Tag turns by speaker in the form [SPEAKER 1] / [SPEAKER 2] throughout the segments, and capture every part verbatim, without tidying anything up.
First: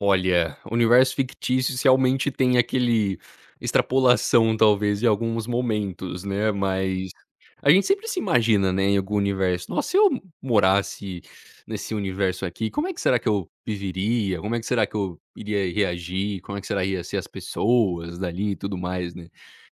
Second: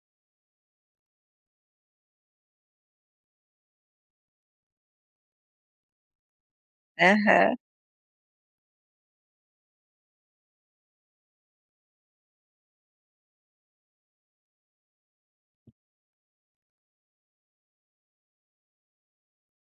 [SPEAKER 1] Olha, universo fictícios realmente tem aquele extrapolação talvez em alguns momentos, né, mas,
[SPEAKER 2] Aham.
[SPEAKER 1] a gente sempre se imagina, né, em algum universo, nossa se eu morasse nesse universo aqui, como é que será que eu viveria? Como é que será que eu iria reagir? Como é que será ia ser as pessoas dali e tudo mais, né.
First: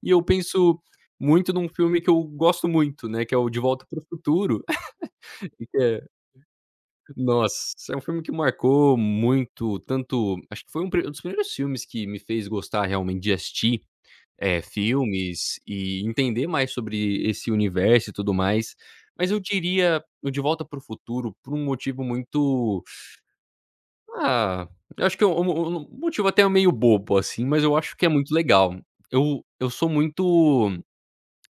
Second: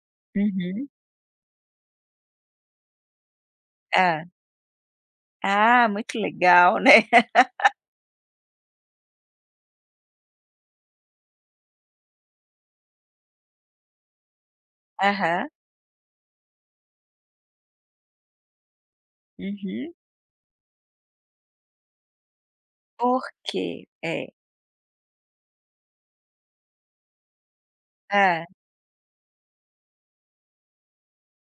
[SPEAKER 1] E eu penso
[SPEAKER 2] Uhum.
[SPEAKER 1] muito num filme que eu gosto muito, né, que é o De volta para o
[SPEAKER 2] Hã.
[SPEAKER 1] futuro.
[SPEAKER 2] Ah,
[SPEAKER 1] É.
[SPEAKER 2] muito legal, né.
[SPEAKER 1] Nossa, é um filme que marcou muito tanto, acho que foi um, um dos primeiros filmes que me fez gostar realmente de assistir, eh,
[SPEAKER 2] Aham.
[SPEAKER 1] filmes e entender mais sobre esse universo e tudo mais. Mas eu
[SPEAKER 2] Uhum.
[SPEAKER 1] diria, o De volta para o futuro por um motivo muito,
[SPEAKER 2] Por quê? É.
[SPEAKER 1] ah, eu acho que, o mo o mo motivo até meio bobo assim, mas eu acho que é muito
[SPEAKER 2] Hã.
[SPEAKER 1] legal. Eu eu sou muito,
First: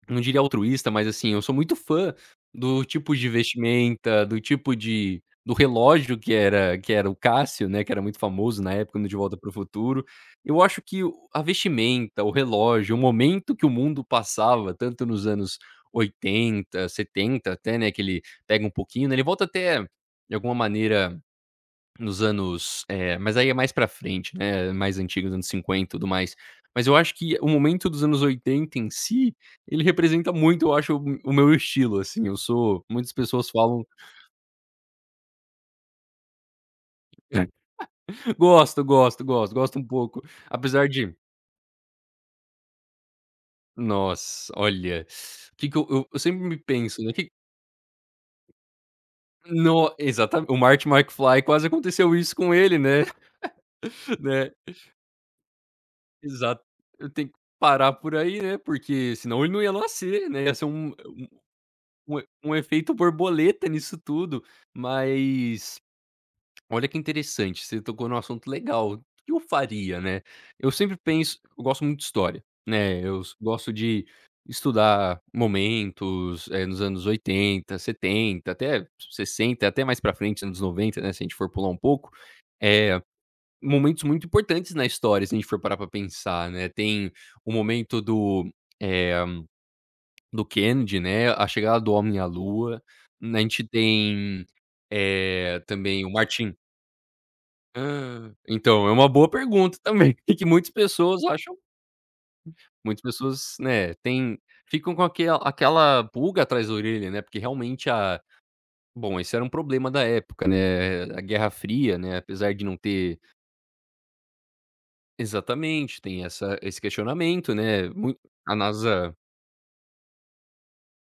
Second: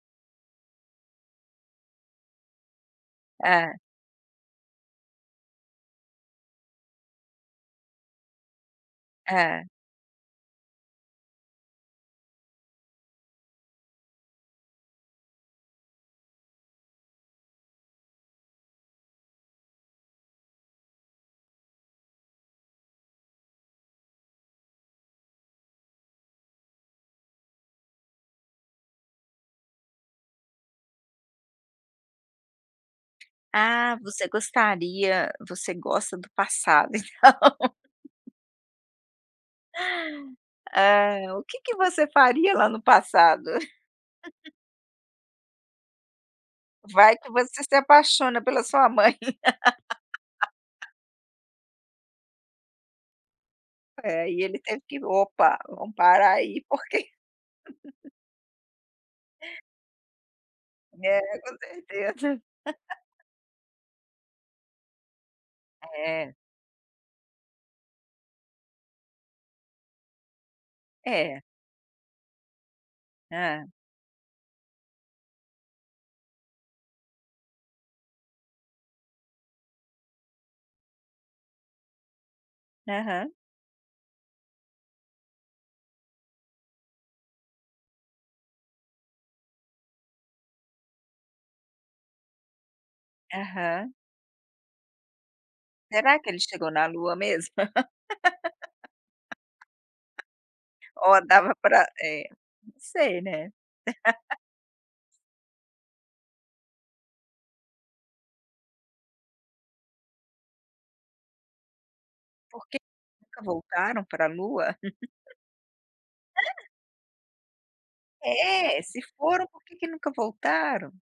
[SPEAKER 1] não diria altruísta mas assim, eu sou muito fã do tipo de
[SPEAKER 2] Hã.
[SPEAKER 1] vestimenta, do tipo de do relógio que era que era o Cássio, né, que era muito famoso na época no De volta para o
[SPEAKER 2] Hã.
[SPEAKER 1] futuro. Eu acho que o a vestimenta, o relógio, o momento que o mundo passava tanto nos oitenta, setenta, até né, que ele pega um pouquinho, né, ele volta até, de alguma maneira, nos anos, eh, mas aí é mais pra frente, né, mais antigos, anos cinquenta e tudo mais. Mas eu acho que o momento dos anos oitenta em si, ele representa muito eu acho o o meu estilo assim eu sou, muitas pessoas falam
[SPEAKER 2] Ah, você gostaria você gosta do passado então.
[SPEAKER 1] É, ah, gosto, gosto, gosto, gosto um pouco, apesar de
[SPEAKER 2] Ah, o que que você faria lá no passado?
[SPEAKER 1] Nossa, olha. Que que eu eu sempre me penso,
[SPEAKER 2] Vai
[SPEAKER 1] que
[SPEAKER 2] que você se apaixona pela sua mãe.
[SPEAKER 1] No exata o Marty Macfly, quase aconteceu isso com ele, né,
[SPEAKER 2] É, e
[SPEAKER 1] né.
[SPEAKER 2] ele teve que: "Opa! Vamos parar aí,
[SPEAKER 1] Exato,
[SPEAKER 2] porque
[SPEAKER 1] eu tenho que parar por aí, né. Porque senão ele não ia nascer, né. Ia ser um,
[SPEAKER 2] É, com
[SPEAKER 1] um e
[SPEAKER 2] certeza.
[SPEAKER 1] um efeito borboleta nisso tudo. Mas,
[SPEAKER 2] É.
[SPEAKER 1] olha que interessante, você tocou num assunto legal, o que eu faria, né? Eu sempre penso
[SPEAKER 2] É.
[SPEAKER 1] eu gosto muito de história, né. Eu
[SPEAKER 2] Hã.
[SPEAKER 1] gosto de estudar momentos, nos anos oitenta, setenta, até sessenta, até mais pra frente, anos noventa, né. Se a gente for pular um pouco, eh,
[SPEAKER 2] Aham.
[SPEAKER 1] momentos muito importantes na história, se a gente for parar pra pensar, né, tem o momento do, eh, do Kennedy, né, a chegada do homem à lua, a gente
[SPEAKER 2] Aham.
[SPEAKER 1] tem, eh, também o
[SPEAKER 2] Será que ele
[SPEAKER 1] Martin
[SPEAKER 2] chegou na lua mesmo?
[SPEAKER 1] Hã. Então, é uma boa pergunta também, que muitas pessoas
[SPEAKER 2] Olha dava
[SPEAKER 1] acham, que
[SPEAKER 2] pra eh, não
[SPEAKER 1] muitas
[SPEAKER 2] sei
[SPEAKER 1] pessoas acham,
[SPEAKER 2] né.
[SPEAKER 1] muitas pessoas né, têm, ficam com aquele aquela pulga atrás da orelha, né, porque realmente a bom esse era um problema da época, né, eh, a guerra fria, né, apesar de
[SPEAKER 2] Por
[SPEAKER 1] não
[SPEAKER 2] que
[SPEAKER 1] ter
[SPEAKER 2] nunca voltaram pra lua?
[SPEAKER 1] Exatamente, tem essa esse questionamento, né, mui a
[SPEAKER 2] É, se
[SPEAKER 1] NASA
[SPEAKER 2] foram, por que que nunca voltaram?